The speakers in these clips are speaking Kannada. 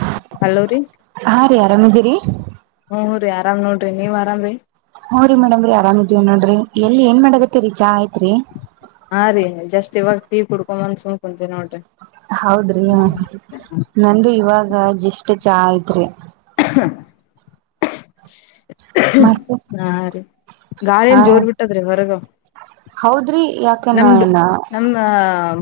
ಹ ಹಲೋ ರೀ ಹಾ ರೀ ಆರಾಮ್ದೀರಿ. ಹ್ಮ್ ರಿ ಆರಾಮ ನೋಡ್ರಿ ನೀವ್ ಆರಾಮ್ರೀ. ಹ್ಮ್ ರಿ ಮೇಡಮ್ರಿ ಆರಾಮ ಇದೀವಿ ನೋಡ್ರಿ ಎಲ್ಲಿ ಏನ್ ಮಾಡಗತಿರಿ ಚಾ ಆಯ್ತ್ರಿ. ಹಾ ರೀ ಜಸ್ಟ್ ಇವಾಗ ಟೀ ಕುಡ್ಕೊಂಡ ಬಂದ್ ಸುಮ್ ಕುಂತೀನಿ ನೋಡ್ರಿ. ಹೌದ್ರಿ ಹ ನಂದು ಇವಾಗ ಜಷ್ಟ್ ಚಾ ಆಯಿತ್ರಿ. [unintelligible] ಹಾ ಮತ್ತೆ ರೀ ಗಾಳಿ ಹ ಒಂದ್ ಜೋರ್ ಬಿಟ್ಟದ್ರಿ ಹೊರಗ. ಹೌದ್ರಿ ಯಾಕ ನಮ್ದು ನಮ್ ಹ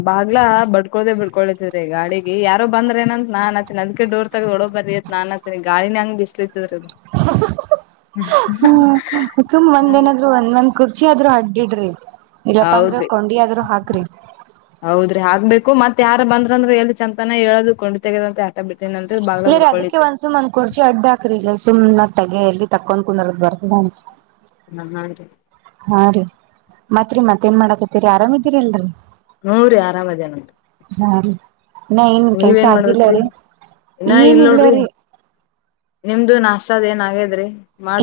ಬಾಗ್ಲಾ ಬಡ್ಕೊಳದೆ ಬಿಡ್ಕೊಳ್ತ್ರೀ ಗಾಳಿಗಿ ಯಾರೋ ಬಂದ್ರೇನಂತ ನಾ ಅನ್ನತೀನಿ ಅದಿಕ್ಕೆ ಡೋರ್. ತಗದ ಒಳಗ್ ಬರ್ರಿ ಅತ್ ನಾ ಅನ್ನತೀನಿ ಗಾಳಿನೆ ಹಂಗ ಬಿಸ್ಲತದ್ರೀದು. ಸುಮ್ ಹಾ ರಿ ಒಂದೇನಾದ್ರು ಒಂದ್ ಒಂದ್ ಕುರ್ಚಿ ಆದ್ರೂ ಅಡ್ಡಿಡ್ರಿ ಇಲ್ಲಪ್ಪ ಅಂದ್ರ ಹೌದ್ರಿ ಕೊಂಡಿ ಆದ್ರೂ ಹಾಕ್ರಿ. ಹೌದ್ರಿ ಆಗ್ಕ್ಬೇಕು ಮತ್ ಯಾರ ಬಂದ್ರಂದ್ರ ಎಲ್ಲಿ ಚೆಂತನ ಏಳದು ಕೊಂಡಿ ತೆಗದಂತೆ ಅ ಬಿಟ್ಟೆನ ಅಂತೆ ಬಾಗಲ ಬಡ್ಡ್ಕೊಳಿತ. ಸುಮ್ನ್ ಒಂದ್ ಕುರ್ಚಿ ಅಡ್ಡ ಹಾಕ್ರಿ ಇಲ್ಲ ಸುಮ್ಮ್ನ ತೆಗೆ ಎಲ್ಲಿ ತಕೊಂಡ್ ಕುಂದರದ ಬರ್ತ ಹ್ಮ ಹಾ ರೀ ಹಾ ರೀ ಮತ್ರಿ ಮತ್ತೇನ್ ಮಾಡಾಕತ್ತೀರಿ ಆರಾಮ್ ಇದ್ದಿರಲ್ರಿ. ಹ್ಮ್ ರಿ ಆರಾಮ ಅದೇನ್ ನೋಡ್ರಿ. ಹಾ ರೀ ಹಿನಾ ಏನ್ ಕೆಲ್ಸ ನೀವೇನ್ ಮಾಡ್ಬೇಕ್ರಿ ಆಗಿಲ್ಲರಿ ಇನ್ನ ಏನ ಇಲ್ ನೋಡ್ರಿ ಇಲ್ಲರಿ. ನಿಮ್ದು ನಾಷ್ಟ ಅದ್ ಏನ್ ಆಗ್ಯದ್ರಿ.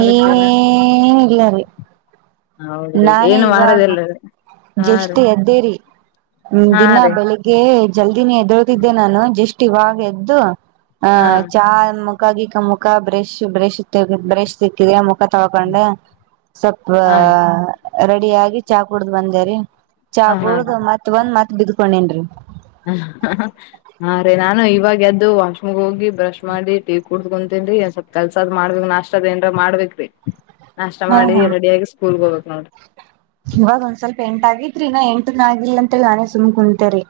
ಎನ ಇಲ್ಲಾರಿ. ಹೌದ್ರಿ ನಾನೇ ಏನ್ ಇವಾಗ ಮಾಡದಿಲ್ರಿ ಹಾ ರೀ ಜಷ್ಟ್ ಎದ್ದೇರಿ ಹಾ ದಿನ ರೀ ಬೆಳಿಗ್ ಗೆ ಜಲ್ದಿನೆ ಎದಳ್ತಿದ್ದೆ ನಾನು ಜಸ್ಟ್ ಇವಾಗ ಎದ್ದು ಹಾ ಆಹ ಚಾ ಮುಕ ಗಿಕ ಮುಕ ಬ್ರೇಶ ಬ್ರೇಶ ತೆಗದ ಬ್ರೇಶ್ [unintelligible] ತಿಕ್ಕಿದ್ಯ ಮುಖ ತೊಳಕೊಂಡ್ಯ ಸ್ವಪ ಹಾ ರೆಡಿ ಆಗಿ ಚಾ ಕುಡ್ದ್ ಬಂದೇರಿ ಚಾ ಹಾ ಹಾ ಕುಡ್ದ್ ರೀ ಮತ್ ಬಂದ್ ಮತ್ ಬಿದ್ಕೊಂಡಿನ್ರಿ. ಹ್ ಹಹ. ಹಾ ರೀ ನಾನು ಇವಾಗ ಎದ್ದು ವಾಶ್ರೂಮ್ಗೋಗಿ ಬ್ರಶ್ ಮಾಡಿ ಟೀ ಕುಡ್ದ್ ಕುಂತೇನ್ರೀ ಸ್ವಲ್ಪ ಕೆಲ್ಸ ಅದ್ ಮಾಡ್ಬೇಕ್ ನಾಷ್ಟ ಅದ್ ಏನ್ರ ಮಾಡ್ಬೇಕ್ರಿ ನಾಷ್ಟ ಹಾ ಮಾಡಿ ಹಾ ರೆಡಿಯಾಗಿ ಸ್ಕೂಲ್ ಹೋಗ್ಬೇಕ್ ನೋಡ್ರಿ‌. ಇವಾಗ ಒಂದ್ ಸ್ವಲ್ಪ ಎಂಟ್ ಆಗೇತ್ರಿ ಇನ್ನಾ ಎಂಟನ ಆಗಿಲ್ ಅಂತೇಳ್ ನಾನೇ ಸುಮ್ ಕುಂತೇರಿ.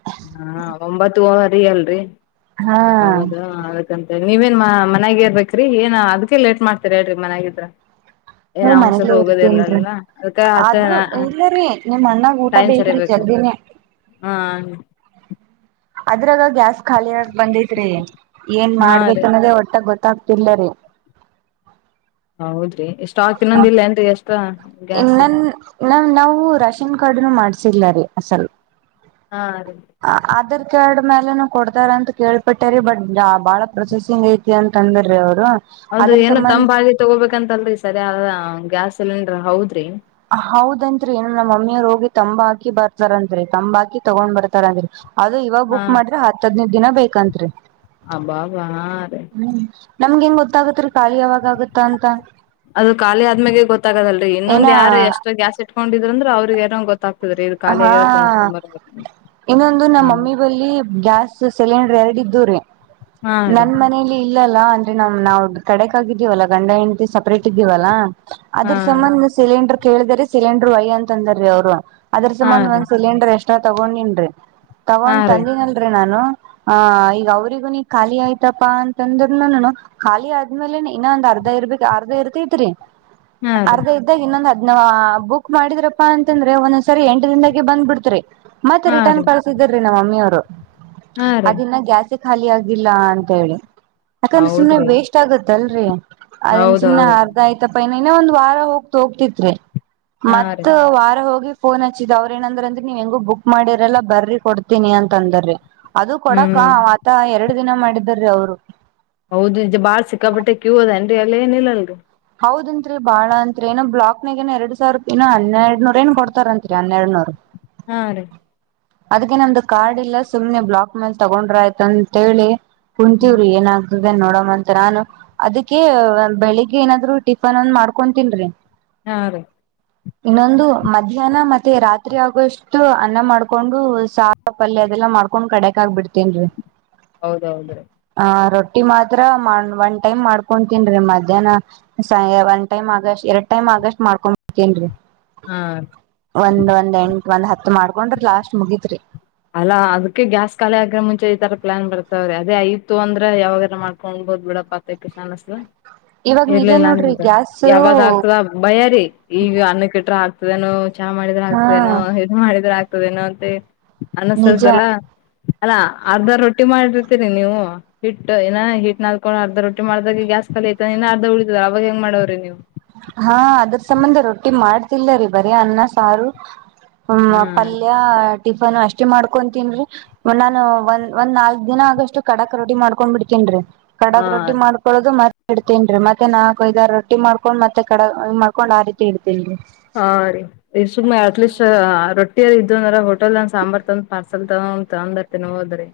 ಹಾ ಒಂಬತ್ತು ವರಿ ಅಲ್ರಿ ಹಾ ಹೋಗದು ಹಾ ನೀವೇನ್ ಮಾ ಮನೆಗೆ ಇರ್ರ್ಬೇಕ್ರಿ ಏನ್ ಅದ್ಕ್ಕೆ ಲೇಟ್ ಮಾಡ್ತೀರ್ ಹೇಳ್ರಿ ಮನ್ಯಾಗಿದ್ರ. ಹ್ಮ ಏನ್ ಅವ್ನ್ಸರ್ ಮನ್ಲೇ ಇರ್ತಿನ್ರಿ ಹೋಗೋದಿಲ್ಲಲ್ಲ ಅದಕ್ಕ ಆತ ಆದ್ರ ಇಲ್ಲರಿ ನಿಮ್ಮ್ ಅಣ್ಣಾಗ್ ಊ ಊಟ ಟೈಮ್ ಬೇಕ್ರಿ ಸರಿಬೇಕು ಜಲ್ದಿನೆ. ಹಾ. ಅದ್ರೆ ಇವಾಗ್ ಗ್ಯಾಸ್ ಖಾಲಿ ಆಗಾಕ್ ಬಂದೆತ್ರಿ ಏನ್ ಹಾ ರೀ ಮಾಡ್ಬೇಕನೋದೆ ಒಟ್ಟಾಗ್ ಗೊತ್ತಾಗ್. ತಿಲ್ಲ ರೀ. ಹೌದ್ರಿ ಸ್ಟಾಕ್ ಇನ್ನೊಂದ್ ಇಲ್ಲೇನ್ರಿ ಎಕ್ಸ್ಟ್ರಾ. ಇನನ್ ನಾ ನಾವು ರಾಷನ್ ಕಾರ್ಡ್ ಇನು ಮಾಡ್ಸಿಲ್ಲ ರೀ ಅಸಲ್ ಹಾ ರೀ. ಆಧಾರ್ ಕಾರ್ಡ್ ಮೇಲೆನುೂ ಕೊಡ್ತಾರಂತ್ ಕೇಳ್ಪಟ್ಟೆ ರೀ ಬಟ್ ಬಹಳ ಪ್ರೊಸೆಸಿಂಗ್ ಐತ್. ಅಂತ್ ಅಂದರೀ ಅವ್ರು. ಹೌದು ಅದ್ರ ಏನೊ ಸಂಬಂಧ ತಂಬಗಿ ತಗೋಬೇಕಂತಲ್ರಿ ಸರ್ಯ ಗ್ಯಾಸ್ ಸಿಲೆಂಡ್ರ್ ಹೌದ್ರಿ. ಹವ್ದಂತ್ರಿ ಏನು ನಮ್ ಮಮ್ಮಿಯರ್ ಹೋಗಿ ತಂಬ್ ಹಾಕಿ ಬರ್ತರಂತ್ರಿ ತಂಬಕಿ ತಗೊಂಡ್ ಬರ್ತಾರನ್ರಿ. ಅದು ಇವಾಗ ಹಾ ಬುಕ್ ಮಾಡಿದ್ರೆ ಹತ್ ಹದ್ನೈದ್ ದಿನ ಬೇಕಂತ್ರಿ. ಅಬಾಬಾ ಹ್ಮ ನಮ್ಗೆಂಗ್ ಗೊತ್ತಾಗತ್ರಿ. ಖಾಲಿ ಯಾವಾಗಾಗುತ ಅಂತ ಅದು ಖಾಲಿ ಆದ್ಮ್ಯಾಗೆ ಗೊತ್ತಾಗದಲ್ರರಿ ಏನ. ಇನ್ನೊಂದ್ ಯಾರು ಎಷ್ಟ ಗ್ಯಾಸ್ ಇಟ್ಕೊಂಡಿದ್ರು ಅಂದ್ರ ಅವ್ರಿಗೆನೊ ಗೊತ್ತಾಗ್ತಿದ್ರಿ ಇದು ಹಾ ಖಾಲಿಯಾಗೆದ ತುಂಬುಸ್ಕೋ ಬರಬೇಕು ಇನ್ನೊಂದು ನಮ್ ಮಮ್ಮಿ ಬಳಿ ಗ್ಯಾಸ್ ಸಿಲಿಂಡರ್ ಎರಡ್ ಇದ್ವು ರೀ ಹಾ ರೀ ನನ್ ಮನಲಿ ಇಲ್ಲಲ್ಲಾ ಅಂದ್ರೆ ನಮ್ ನಾವ್ ಕಡೆಕಾಗಿದ್ದೀವಲ್ಲಾ ಗಂಡ ಹೆಂಡ್ತಿ ಸಪ್ರೇಟ್ ಇದ್ದೀವಲ್ಲಾ. ಹಾ ಅದ್ರ ರೀ ಸಂಬಂಧ ಸಿಲಿಂಡ್ರ ಕೇಳಿದೇ ರೀ ಸಿಲಿಂಡ್ರು ವಯಿ ಅಂತಂದಾರೀ ಅವ್ರು‌. ಅದ್ರ ಸಂಬಂಧ ಒಂದ್ ಸಿಲಿಂಡರ್ ಎಕ್ಟ್ರಾ ತಗೊಂಡಿನ್ರಿ ಹಾ ತಗೊಂಡ್ ರೀ ತಂದಿನಲ್ರಿ ನಾನು. ಆ ಈಗ ಅವ್ರಿಗೂ ನಿನ್ ಖಾಲಿ ಆಯ್ತಪಾ ಅಂತಂದ್ರನುನೂ. ಖಾಲಿ ಆದ್ಮೇಲೆನೆ ಇನ್ನು ಒಂದ್ ಅರ್ಧ ಇರ್ಬೇಕ್ ಅರ್ಧ ಇರ್ತೈತ್ರಿ. ಹಾ ರೀ ಅರ್ಧ ಇದ್ದಾಗ್ ಇನ್ನೊಂದ್ ಹದ್ನ ಬುಕ್ ಮಾಡಿದ್ರಪ್ಪಾ ಅಂತಂದ್ರೆ ಒ ಸರಿ ಎಂಟ್ ದಿಂದಾಗಿ ಬಂದ್ ಬಿಡ್ತ್ರಿ ಮತ್ ಹಾ ರಿಟರ್ನ್ ರೀ ಹಾ ರೀ ಕಳಸಿದಿರೀ ನಮ ಮಮ್ಮಿಯಾರು. ಹಾ ರೀ ಅದಿನ್ನಾ ಗ್ಯಾಸೇ ಖಾಲಿ ಆಗಿಲ್ಲ ಅಂತ ಹೇಳಿ ಯಾಕಂದ್ರೆ ಸುಮ್ಮನೆ ಹೌದ್ರಿ ವೇಸ್ಟ್ ವೆಷ್ಟಗುತ್ ಆಗುತ್ತಲ್ರಿ ಅದನ್ ಸುಮ್ಮನೆ ಹೌದೌದ್ರೀ ಆರ್ಧ ಆಯ್ತ ತ್ತಪ್ಪ ಇನ ನಾ ಒಂದ್ ವಾರ ಹೋಗತ ಹೋಗ್ತಿತ್ರಿ ಹಾ ರೀ ಮತ್ ವಾರ ಹೋಗಿ ಫೋನ್ ಹಚ್ಚಿದ್ ಅವ್ರ್ ಏನಂದ್ರ ಅಂದ್ರೆ ನೀವ್ ಹೆಂಗು ಬುಕ್ ಮಾಡಿರಲ್ಲ ಬರ್ರಿ ಕೊಡ್ತೀನಿ ಅಂತ ಅಂದ ರೀ. ಅದು ಕೊಡಕ್ಕ ಹ್ಮ್ ಆತ ಎರಡ್ ದಿನ ಮಾಡಿದರೀ. ಅವ್ರು. ಹೌದು ಇದ್ ಬಾಳ್ ಸಿಕ್ಕಾಪಟ್ಟೆ ಕ್ಯೂ ಅದೇನ್ರಿ ಅಲ್ಲ ಏನ್ ಇಲಲ್. ರಿ ಹೌದಂತ್ರಿ ಬಾಳ ಅಂತ್ರಿ ಏನ ಬ್ಲಾಕ್ನಾಗೇನಾ ಎರಡ್ ಸಾವ್ರುಕಿನ ಇನ ಹೆರಡ್ನೂರನೂ ಕೊಡತಾರಂತರಿ ಹನ್ನೆರಡ್ನೂರ್. ಹಾ ರೀ. ಅದ್ಕೆ ನಮ್ದು ಕಾರ್ಡ್ ಇಲ್ಲ ಸುಮ್ನೆ ಬ್ಲಾಕ್ ಮೇಲ್ ತಗೊಂಡ್ರಯ್ತ ಅಂತ ಹೇಳಿ. ಹ್ಮ್ ಕುಂತಿವ್ರಿ ಏನಾಗ್ತದೆ ನೋಡಮಂತ ನಾನು ಅದಕೆ ನನ್ ಬೆಳಿಗೆ. ಈಗ ಏನಾದ್ರು ಟಿಫನ್ ಒಂದ್ ಮಾಡ್ಕೊಂತನ್ರಿ. ಹಾ ರೀ ಇನ್ನೊಂದು ಮಧ್ಯಾಹ್ನ ಮತ್ತೆ ರಾತ್ರಿ ಆಗುವಷ್ಟು ಅನ್ನ ಮಾಡ್ಕೊಂಡು ಸರ್ ಪಲ್ಯ ಅದೆಲ್ಲಾ ಮಾಡ್ಕೊಂಡ್ ಕದೇಖಾಗ್ ಬಿಡ್ತಿನ್ರಿ. ಹೌದೌದು ಹ ರೊಟ್ಟಿ ಮಾತ್ರ ಒನ್ ಟೈಮ್ ಮಾಡ್ಕೊತನ್ರಿ ಮಧ್ಯಾಹ್ನ ಸ ಒನ್ ಟೈಮ್ ಆಗಸ್ಟ್ ಎರಡ್ ಟೈಮ್ ಆಗಸ್ಟ್ ಮಾಡ್ಕೊಂಡ್ಂಬಡ್ತನ್ೀ ಹಾ ಒಂದ್ ಒಂದ್ ಎಂಟ ಒಂದ್ ಹತ್ ಮಾಡ್ಕೊಂಡ್ರ ಲಾಸ್ಟ್ ಮುಗತ್ರಿ ಅಲ್ಲ ಅದಕ್ಕೆ ಗ್ಯಾಸ್ ಖಾಲಿ ಆಗ ಮುಂಚೆ ಈ ತರ ಪ್ಲಾನ್ ಬರ್ತಾವ್ರೀ ಅದೇ ಆಯ್ತ್ತು ಅಂದ್ರ ಯಾವಾಗಾರ ಮಾಡ್ಕೊೊಂಡಬೋದು ಬಿಡಪ್ಪ ಇವಾಗ ನಿಜ ಇರ್ಲಿಲ್ಲ ನೋಡ್ರಿ ನಿಂದ್ ಗ್ಯಾಸ್ ಯಾವಾಗ ಆಗ್ತದ ಬಯ್ಯಾರಿ ಈಗ ಅನ್ನ ಕೆಟ್ರ ಆಕ್ತದೇನೋ ಚಾ ಮಾಡಿದ್ರ ಹಾ ಆಕ್ತದೇನೋ ಮಾಡಿದ್ರ ಆಗ್ತದೆಏನೋ ಅತ್ತೆ ನಿಜ ಅನ್ನಸದಲ್ಲ ಅಲ್ಲ ಅರ್ಧ ರೊಟ್ಟಿ ಮಾಡಿರ್ತೀರಿ ನೀವು ಹಿಟ್ ಏನ ಹೀಟ್ ನಲ್ಕೊಂಡು ಅರ್ಧ ರೋಟ್ಟಿ ಮಾಡ್ದಾಗ ಗ್ಯಾಸ್ ಕಾಲ ಐತಾನ ಇ ಅರ್ಧ ಉಳಿತದಾರ ಅವಾಗ ಹೆಂಗ ಮಾಡವ್ರೀ ನೀವು ಹಾ ಅದ್ರ ಸಂಬಂಧ ರೊಟ್ಟಿ ಮಾಡ್ತಿಲ್ಲ್ಲರಿೀ ಬರಿ ಅನ್ನ ಸಾರು ಹ್ಮ ಹಾ ಪಲ್ಯ ಟಿಫನ್ ಅಷ್ಟೇ ಮಾಡ್ಕೊತ್ತಿನ ರೀ ನಾನು ಒಂದ್ ಒಂದ್ ನಾಲ್ಕ್ ದಿನ ಆಗಷ್ಟು ಕಡಾಕ್ ರೋಟಿ ಮಾಡ್ಕೊಂಡ್ ಬಿಡ್ತೇನ್ರೀ ಕಡಕ್ ಹಾ ರೊಟ್ಟಿ ಮಾಡ್ಕೊಳೋದು ಮತ್ತೆ ಇಡ್ತೇನ್ೀ ಮತ್ತೆ ನಾಕಕ್ ಐದ ರೊಟ್ಟಿ ಮಾಡ್ಕೊಂಡ್ ಮತ್ತ ಮತ್ತ ಕಡೆ ಮಾಡ್ಕೊಂಡ್ ಆ ರೀತಿ ಇಡ್ತಿಲ್ಲ [unintelligible] ಹಾ ರೀ ಇ ಸುಮ್ನೆ ಅಟ್ಲೀಸ್ಟ್ ರೊಟ್ಟಿಲ್ಲಿ ಇದ್ದ ಅಂದ್ರ ಹೋಟೆಲ್ ನಂದ್ ಸಾಂಬಾರಾರ್ ತಗೊಂಡ ಪಾರ್ಸಲ್ ತಗೊಂಡ ತಗೊಂಡ ಇರ್ತೇನ ಹೋದ್ರಿ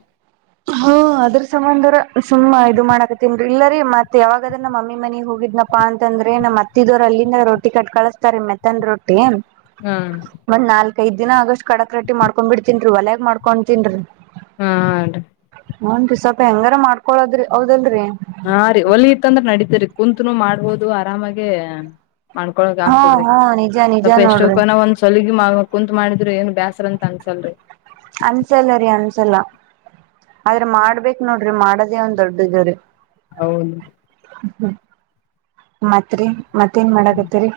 ಹ್ಮ ಅದ್ರ ಸಂಬಂಧರ ಸುಮ್ಮ ಇದು ಮಾಡಾಕತ್ತನ್ರಿ ಇಲ್ಲರಿ ಮತ್ ಯಾವಾಗದನ್ನ ಮಮ್ಮಿ ಮನಿ ಹೋಗಿದ್ನ ಅಪ್ಪಾ ಅಂತಂದ್ರೆ ನಮ್ಮ ಮತ್ತಿದವರು ಅಲ್ಲಿಂದ ರೊಟ್ಟಿ ಕಟ್ ಕಳಸ್ತಾರೆ ಮೆತ್ತನ್ ರೊಟ್ಟಿ ಹಾ ಒಂದ್ ನಾಲ್ಕ ದ್ಿನ ಆಗಷ್ಟ ಕಡಕ್ ರಟ್ಟಿ ಮಾಡ್ಕೊಂಡ ಬಿಡ್ತೀನ್ರಿ ಒಲ್ಯಗ್ ಮಾಡ್ಕೊತೀನ್ರಿ ಹಾ ಆರಿ ಒನ್ ರ ಸ್ವಲ್ಪ ಹೆಂಗಾರ ಮಾಡ್ಕೊಳದ್ರಿ ಹೌದಲ್ರರಿ ಹಾ ರೀ ಹೊಲಿ ಇತ್ತಂದ್ರ ನಡಿತರಿ ಕುಂತನು ಮಾಡ್ಬೋದು ಆರಾಮಾಗೇ ಮಾಡ್ಕೊಳಗ ಹಾ ಆಗ್ತದ್ರಿ ಹಾ ನಿಜ ನಿಜ ಸ್ವಲ್ಪ ಎಷ್ಟೋ ನೋಡ್ರಿ ಕನ ಒಂದ ಸಲಗಿ ಕುಂತ್ ಮಾಡಿದ್ರು ಏನ್ ಬ್ಯಾಸರ ಅಂತ ಅನ್ಸಲ್ರರಿ ಅನ್ಸಲ್ಲ ರೀ ಅನ್ಸಲ್ಲ ಆದ್ರೆ ಮಾಡ್ಬೇಕ್ ನೋಡ್ರಿ ಮಾಡೋದೇ ಒಂದ್ ದೊಡ್ಡ ಇದ್ರೀ ಹೌದು ಹ್ಮ್ ಮತ್ರಿ ಮತ್ತೇನ್ ಮಾಡಕತ್ತರಿ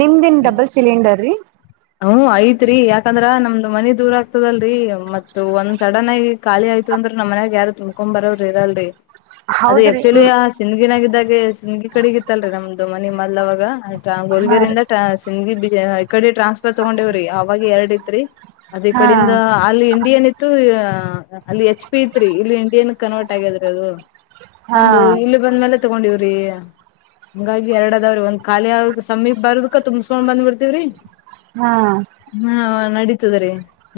ನಿಮ್ದನ್ ಡಬಲ್ ಸಿಲಿಂಡರ್ ರೀ ಹ್ಮ ಐತ್ರಿೀ ಯಾಕಂದ್ರ ನಮ್ದು ಮನಿ ದೂರ ಆಗ್ತದಲ್ರರಿ ಮತ್ತ ಒಂದ್ ಸಡನ್ ಆಗಿ ಖಾಲಿ ಆಯತು ಅಂದ್ರ ನ ಮನೆಗ್ ಯಾರು ತುಂಬ್ಕೊಂಡು ಬರವ್ರ ಇರಲ್ರಿ ಅದು ಹೌದ್ರಿ ಆಕ್ಚುಲಿ ಆ ಸಿಂದಗಿನಾಗಿದ್ದಾಗೆ ಸಿಂದಗಿ ಕಡೆಗಿತ್ತಲ್ರಿ ನಮ್ದು ಮನೆ ಮದ್ಲ್ ಅವಾಗ ಆಯ್ತ ಹಾ ರೀ ಗೋಲ್ಗರಿಯಂದ [unintelligible] ಈ ಕಡೆ ಟ್ರಾನ್ಸ್ಫರ್ ತಗೊಂಡವ್ರಿ ಅವಾಗ ಎರಡ್ ಇತ್ರಿ ಅದ ಈ ಹಾ ಕಡಿಂದ ಅಲ್ಲಿ ಇಂಡಿಯನ್ ಇತ್ತು ಅಲ್ಲಿ ಎಚ್ ಪಿ ಇತ್ರಿ ಇಲ್ಲಿ ಇಂಡಿಯನ್ ಕನ್ವರ್ಟ್ ಆಗ್ಯದ್ರೀ ಅದು ಹಾ ಒಂದು ಇಲ್ಲಿ ಬಂದ್ಮೇಲೆ ತಗೊಂಡಿವ್ರಿ ಹಂಗಾಗಿ ಏಡ ಅದಾವ್ರ ಒಂದ್ ಖಾಲಿ ಆಗ್ ಸಮೀಪ್ ಬಾರದ್ಕ ತುಂಬ್ಸ್ಕೊಂಡ್ ಬಂದ್ ಬಿಡ್ತೇವ್ರಿ ಹ್ಮ ಹಾ ನಡೀತದ ರೀ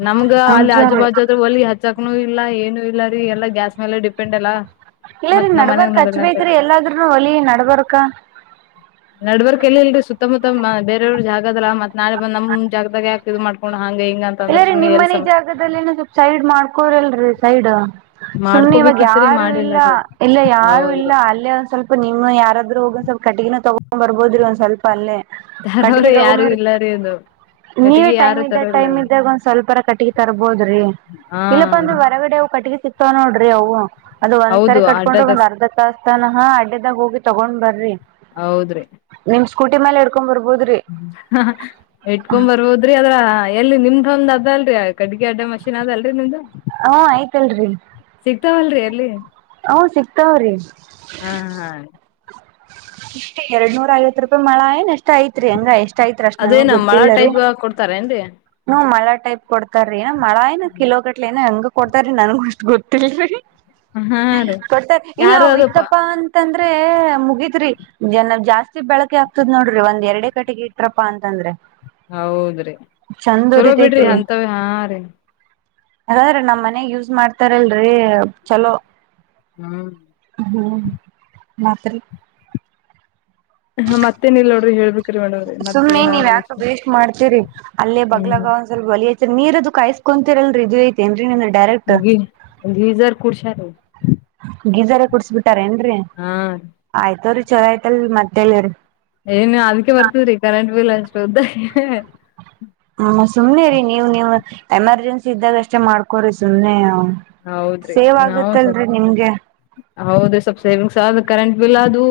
ನಮ್ಗ ಅಲ್ಲಿ ನಿಜ ರೀ ಆಜುಬಾಜು ಹೊಲಿ ಹಚ್ಚಕ್ನುೂ ಇಲ್ಲ ಏನುೂ ಇಲ್ಲ ರೀ ಎಲ್ಲಾ ಗ್ಯಾಸ್ ಮೇಲೆ ಡಿಪೆಂಡ್ ಅಲ್ಲ ಇಲ್ಲರೀ ನಡ್ಬಾರಕ್ ಹಚ್ಬೇಕೇ್ರಿ ಎಲ್ಲಾದ್ರೂನು ಹೊಲಿ ನಡ್ಬಾರಕ ನಡವರ್ಕಲ್ಲಿ ಇಲ್ರರಿ ಸುತ್ತಮುತ್ತ ಬೇರವ್ರ ಜಾಗದಲ್ಲ ಮತ್ ನಾಳೆ ನಮ್ ಜಾಗದಾಗ ಯಾಕ ಇದು ಮಾಡ್ಕೊಂಡು ಹಾಂಗ ಹಿಂಗ ಅಂದ್ರೆ ಸುಮ್ಮನೆ ಎಲ್ಲಿ ಸಮಸ್ಯೆ. ಗದಲ್ಲಿನ ಸ್ವಲ್ಪ ಸೈಡ್ ಮಾಡ್ಕೋರಲ್ರೀ ಸೈಡ್. ಸುಮ್ನೆ ಇವಾಗ ಮಾಡ್ಕೋಬೇಕಿತ್ರಿ ಯಾರು ಮಾಡಿಲ್ಲ ಇಲ್ಲ ರೀ ಇಲ್ಲ ಯಾರು ಇಲ್ಲ ಹೌದ್ರಿ ಅಲ್ಲೇ ಒಂದ್ ಸ್ವಲ್ಪ. ನಿಮ್ ಯಾರಾದ್ರು ಹೋಗ್ ಸ್ವಲ್ಪ ಕಟ್ಟಗಿನೆ ತಗೊಂಡ್ ಬರ್ಬೋದ್ರಿ ಒಂದ ಸ್ವಲ್ಪ ಅಲ್ಲೆ. ಕಟ್ಟಿಗೆ ತರೋರೆ ಯಾರು ತಕೊಬನ್ರಿ ಇಲ್ಲರಿ ಅದು ನೀವ ಕಟ್ಟಿಗಿ ಟೈಮ್ ಯಾರು ಇದಾಗ ತರಲ್ಲ ಟೈಮ್ ಇದಾಗ. ಒಂದ್ ಸ್ವಲ್ಪರ ಕಟ್ಟಿಗೆ ತರ್ಬೋದ್ರಿ ಹಾ ಇಲ್ಲಪ್ಪ ಅಂದ್ರೆ ಹೊರಗಡೆ ಅವು ಕಟ್ಟಿಗೆ ಸಿಕ್ತಾವ ನೋಡ್ರಿ ಅವು. ಅದ ಒಂದ್ಸಾರಿ ಹೌದು ಕಟ್ಕೊಂಡ್ರೆ ಅಡ್ಡದ ಒಂದ್ ಅರ್ಧ ತಾಸತನಹ ಅಡ್ಡದಾಗ ಹೋಗಿ ತಗೊಂಡ್ ಬರ್ರಿ. ಹೌದ್ರಿ. ನಿಮ್ ಸ್ಕೂಟಿ ಮೇಲೆ ಇಡ್ಕೊಂಡ್ ಬರ್ಬೋದ್ರಿ. ಅ ಅದ್ರ ಎಲ್ಲಿ ನಿಮ್ದೊಂದ್ ಅದಲ್ರಿ. ಕಟ್ಟಿ ಅದ ಮಷಿನ್ ಆದದಲ್ರರಿ ನಿಮ್ದ ಹ ಆಯ್ತಲ್ರರಿ ಸಿಗ್ತಾವಲ್ರರಿ ಅಲ್ಲಿ. ಹ ಸಿಕ್ತಾವ್ರಿ. ಹಾಹಾ. ಎಷ್ಟೇ ಎರಡ್ ನೂರ ಐವತ್ತು ರೂಪಾಯಿ ಮಳ ಏನ್ ಎಷ್ಟ ಐತ್ರಿ ಹಂಗ ಎಷ್ಟ್. ಅಷ್ಟಐತ್ ಅಷ್ಟ ನನಗು ಅದೇನ ಮಳ ಗೊತ್ತಿಲ್ಲರೀ. ಟೈಪ್ ಕೊಡ್ತಾರೇನ್ರಿ ಹ ಮಳ ಟೈಪ್ ಕೊಡ್ತಾರೀ ಮಳ ಏನ ಕಿಲೋ ಗಟ್ಲೆ ಏನ ಹೆಂಗ ಕೊಡ್ತಾರೀ ನನ್ಗು ಅಷ್ಟ್ ಗೊತ್ತಿಲ್ರರಿ. ಹಾ ರೀ ಕೊಟ್ಟೆ ಇಲ್ಲ ಯಾರು ಅ ಅದಪ್ಪಾ ಇತ್ತಪ್ಪಾ ಅಂತಂದ್ರೆ ಮುಗಿತ್ರಿ. ಜನ ಜಾಸ್ತಿ ಬೆಳಕೆ ಆಗ್ತದ್ ನೋಡ್ರಿ ಒಂದ್ ಎರಡೆ ಕಟ್ಟಿಗೆ ಇಟ್ರಪ್ಪಾ ಅಂತಂದ್ರೆ. ಹೌದ್ರಿ ಚಂದ್ ಚಲೋ ಬಿಡ್ರಿ ಉರಿತೈತ್ರಿ ಅಂತವ ಹಾ ರೀ. ಹಾಗಾದ್ರೆ ನಮ್ಮ್ ಮನೆ ಯೂಸ್ ಮಾಡ್ತಾರಲ್ರರಿ ಚಲೋ. ಹ್ಮ್ ಹ್ಮ್ ಮಾತ್ರಿ. ಹಾ ಮತ್ತೇ ಇಲ್ರಿ ನೋಡ್ರಿ ಹೇಳಬೇಕು. ಸುಮ್ಮನೆ ನೀವ್ ಯಾಕ ವೇಸ್ಟ್ ಮಾಡ್ತೀರಿ ಅಲ್ಲೇ ಬಗ್ಲಾಗ. ಹ್ಮ್ ಹೋಲಿ ಐತ್ರಿ ನೀರ್ ಅದು ಕಾಯಸ್ಕೊರಲ್ರಿ ಇದು ಐತೆೇನ್ರಿ ನೀನ್ ಡೈರೆಕ್ಟ್ ಗಿರಿಜಾ ಅವ್ರು ಕುರ್ಷಾರ. ಗೀಝರ್ ಕುಡ್ಸ್ ಬಿಟಾರ ಏನ್ರರಿ ಹಾ ಆಯ್ತವ್ರರಿ ಚೊಲೋ ಆಯ್ತಲ್ರಿ ಮತ್ ಹೇಳಿರಿ. ಏನ್ ಅದ್ಕ ಬರ್ತದ್ರಿ ಕರೆಂಟ್ ಬಿಲ್ ಅಷ್ಟು ಉದ್ದ. ಹ್ಮ ಸುಮ್ನೆ ರೀ ನೀವ್ ನೀವು ಎಮರ್ಜೆನ್ಸಿ ಇದ್ದಾಗ ಅಷ್ಟೇ ಮಾಡ್ಕೊರಿ ಸುಮ್ನೆ. ಸೇವ್ ಆಗುತ್ತಲ್ರಿ ನಿಮ್ಗೆ. ಹೌದ ಸ್ವಲ್ಪ್ ಸೇವಿಂಗ್ಸ್ ಆದ ಕರೆಂಟ್ ಬಿಲ್ ಅದು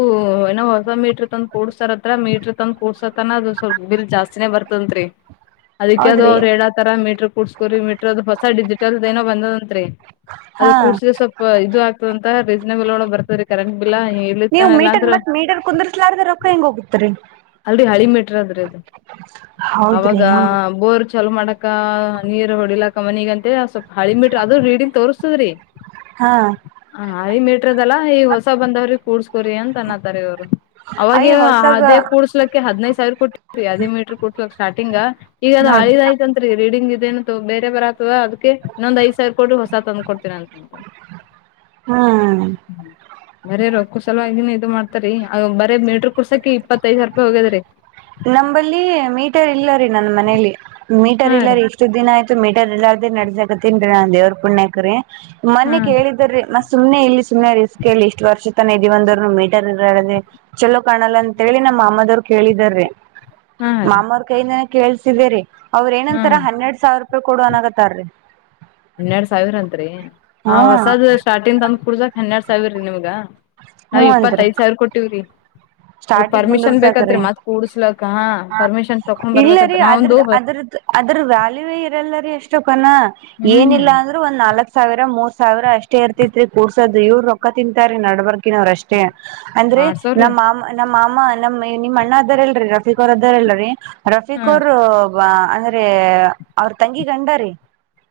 ಏನ ಹೊಸ ಮೀಟ್ರ ತಂದು. ಕೂಡ್ಸರ್ತ್ರ ಮೀಟ್ರ ತಂದ ಕೂಡ್ಸಕನ ಅದು ಸ್ವಲ್ ಬಿಲ್ ಜಾಸ್ತಿನೇ ಬರ್ತನ್ತ್ರಿ. [inaudible] ಅದಕ ಅದು ಅವ್ರು ಹೇಳೋ ತರ ಮೀಟ್ರರ್ ಕುೂಸ್ಕೋ ಮೀಟ್ರ ಅದ್ ಹೊಸ ಡಿಜಿಟಲ್ದ ಏನೋ ಬಂದಂತ್ರಿ. ಅದು ಹಾ ಕೂಡ್ಸಿದ ಸ್ವಲ್ಪ ಇದು ಆಗ್ತದಂತ ರೀಸನೇಬಲ್ ಒಳಗ ಬರ್ತದರೀ ಕರೆಂಟ್ ಬಿಲ್. ನೀವು ಇರ್ಲಿತ್ತಾನಲ್ಲ ಮೀಟರ್ ಅಂದ್ರ ಮತ್ ಮೀಟರ್ ಕುಂದರ್ಸ್ಲಾರ್ದ್ರ ರೊಕ್ಕ ಹೆಂಗ ಹೋಗಿತ್ರಿ. ಅಲ್ರಿ ಹಳೆ ಮೆಟ್ರದ್ರ ಅದು ಅವಾಗ ಹೌದ್ರಿ ಬೋರ್. ಚಲೋ ಮಾಡಾಕ ನೀರ್ ಹೊಡಿಲಾಕ್ಕ ಮನಿಗಂತ ಸ್ವಲ್ಪ ಹಳಿ ಮೀಟ್ರ ಅದ ರೀಡಿಂಗ ತೋರ್ಸ್ತದ್ರಿ. ಹಾ ಹ ಹಳೆ ಮೀಟ್ರದಲ್ಲ ಈಗ ಹೊಸ ಬಂದವ್ರಿ ಕೂಡ್ಸ್ಕೋರಿ ಅಂತ ಅನ್ನತ್ತಾರ ಇವ್ರು. ಅಯ ಅವಾಗ ಹೊಸಗ ಅದೇ ಕೂರಿಸಿ. ಹದಿನೈದು ಸಾವಿರ ಕೊಟ್ಟಯ ಅದೇ ಮೀಟರ್ ಕೊಡ್ಕ್ ಸಾರ್ಟಿಂಗ್ ಈಗ ಅದು ನೋಡ್ರಿ ಹಳೇದು. ರೀಡಿಂಗ್ ಇದೇನ ಬೇರೆ ಬರತದ ಅದಕ್ಕೆ ಇನ್ನೊಂದ ಐದ ಸಾವಿರ ಕೋಡು ಹೊಸ ತಂದು ಕೊಡ್ತೀನೀ. ಹ್ಮ್ ಹ್ಮ ಬರೀ ರೊಕ್ಕಸಲುವಾಗಿನ ಇದು ಮಾಡ್ತಾರಿ ಬರೀ ಮೀಟ್ರ ಕುರಿಸೋಕೆಕ್ಕೆ ಇಪ್ಪತ್ತು ಐದು ಸಾವಿರ. ಹೋಗದ್ರಿ. ನಂಬಲ್ಲಿ ಮೀಟರ್ ಇಲ್ಲ ರೀ ನನ್ ಮನೇಲಿ ಮೀಟರ್ ಇಲ್ಲ ರೀ. ಎಷ್ಟು ದಿನ ಆಯ್ತು ಮೀಟರ್ ಎಲ್ಲಾರ್ದೆ ನಡಸಕತೇನ್ ರೀ ನಾನ್ ದೇವ್ರ ಪುಣ್ಯಾಕ ರೀ ಹಾ ಮನ್ನೆ ಕೇಳಿದ್ದೆ ರಿ ಮಸ್ ಸುಮ್ನೆ ಇಲ್ಲಿ ಸುಮ್ಮನೆ ರಿಸ್ಕ್ ಇಲ್ಲಿ ಇಷ್ಟು ವರ್ಷ ತನ ಇದೀವ್ ಅಂದರುನು ಮೀಟರ್ ಇರಾಡದೆ ಚಲೋ ಕಾಣಲ್ಲ ಅಂತೇಳಿ ನಮ್ಮ ಮಾಮ್ಮದವ್ರು ಕೇಳಿದಾರಿ. ಹಾ ರೀ ಮಾಮವ್ರ ಕೈಯಿಂದನೆ ಕೇಳ್ಸಿದೇರಿ ಅವ್ರ ಹಾ ಏನಂತಾರ ಹನ್ನೆರಡ್ ಸಾವಿರ ರೂಪಾಯಿ ಕೊಡು ಅನ್ನಕತ್ತಾರಿ. ಹನ್ನೆರಡ್ ಸಾವಿರ ಅಂತ್ರಿ ಆ ಹೊಸದ್ ಸ್ಟಾರ್ಟಿಂಗ್ ತಂದ್ ಕುಡ್ಸಕ್ ಹನ್ನೆರಡ್ ಸಾವಿರ ರೀ ನಿಮ್ಗ. ನಾವ್ ಹ್ಮ್ ಅಂತ್ರಿ ಇಪ್ಪತ್ತೈದ್ ಸಾವಿರ ಕೊಟ್ಟಿವ್ರಿ. ಅದ ಸ್ಟಾರ್ಟಿಂಗ್ ಪರ್ಮಿಷನ್ ಬೇಕತ್ರಿ ಕುಂದರ್ಸಾಕ್ರಿ ಮತ್ ಕೂಡ್ಸ್ಲಕ್ಕ ಹ ಪರ್ಮಿಷನ್ ತಕೊಂಡ್ ಇಲ್ಲರಿ ಬರ್ಬೇಕಂತ ನಾವೊಂದು ಅದ್ರದ್ ಅದ್ರದ್ ಅದ್ರ ವ್ಯಾಲ್ಯೂ ಇರಲ್ಲರಿ ಎಷ್ಟು ಕನ ಹ್ಮ್ ಏನಿಲ್ಲ ಹ್ಮ್ ಆನ್ ಒಂದ್ ನಾಲ್ಕ್ ಸಾವ್ರ ಮೂರ್ ಸಾವಿರ ಅಷ್ಟ ಇರ್ತಿತ್ರಿ ಕೂರ್ಸೋದು ಇವ್ರ್ ರೊಕ್ಕಾ ತಿಂತಾರೀ ನಡಬರ್ ಕಿನವ್ರಷ್ಟೇ ಅಂದ್ರೆ ಮಾಡ್ಸೋರ್ರಿ ನಮ್ ಮಾಮ್ ನಮ್ಮ ಮಾಮ ನಮ್ ನಿಮ್ಮ್ ಅಣ್ಣ ಅದಾರ ಇಲ್ರರಿ ರಫೀಕ್ ಅವರ್ ಅದಾರಲ್ರಿ ಹಾ ರಫೀಕ್ ಅವ್ರು ವ ಅಂದ್ರೆ ಅವ್ರ್ ತಂಗಿ ಗಂಡಾರಿ.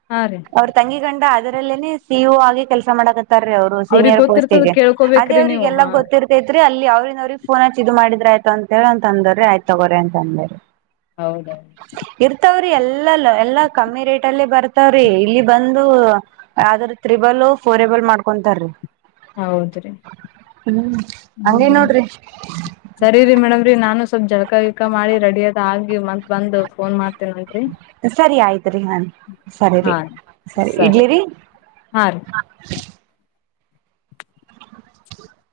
ಹಾ ರೀ ಅವ್ರ ತಂಗಿ ಗಂಡ ಅದರಲ್ಲೇನೆ ಸಿ ಇ ಒ ಆಗಿ ಕೆಲಸ ಮಾಡಕತ್ ತ್ತಾರಿ ಅವ್ರು ಅವ್ರಿಗ್ ಸೀನಿಯರ್ ಗೊತ್ತಿರ್ತದ ಪೋಸ್ಟಿಗೆ ಅದೇ ಕೇಳ್ಕೋಬೇಕ್ರಿ ನೀವು ಅವ್ರಿಗೆಲ್ಲಾ ಹಾ ಗೊತ್ತಿರ್ ತೈತ್ರಿ ಅಲ್ಲಿ ಅವ್ರಿಂದ್ ಅವ್ರಿಗ್ ಫೋನ್ ಹಚ್ ಇದ್ ಮಾಡಿದ್ರಾಯಿತು ಅಂತೇಳಂತ್ ಅಂದೋರಿ ಆಯ್ತ್ ತಗೋರಿ ಅಂದೇರಿ. ಹೌದಾ ಇರ್ತಾವ್ರಿ ಎಲ್ಲಲ್ಲ ಎಲ್ಲಾ ಕಮ್ಮಿ ರೇಟಲ್ಲಿ ಬರ್ತಾವ್ರಿ ಇಲ್ಲಿ ಬಂದು ಆದ್ರ ತ್ರಿಬಲ್ ಫೋರ್ ಎಬಲ್ ಮಾಡ್ಕೊಂತಾರೀ. ಹೌದ್ರಿ ಹ್ಮ್ ಹಂಗೇನ್ ನೋಡ್ರಿ. ಸರಿರಿ ಮೇಡಮ್ರಿ ನಾನು ಸ್ವಲ್ಪ್ ಜಳಕ ಗಿಳಕ ಮಾಡಿ ರೆಡಿಯಾಗ್ ಆಗಿ ಮ ಸರಿ ಆಯ್ತ್ರಿ ನಾನ್ ಸರಿರಿ. ಹಾ ಸರಿ ಇಡ್ಲಿರಿ ಹಾ ರೀ [inaudible]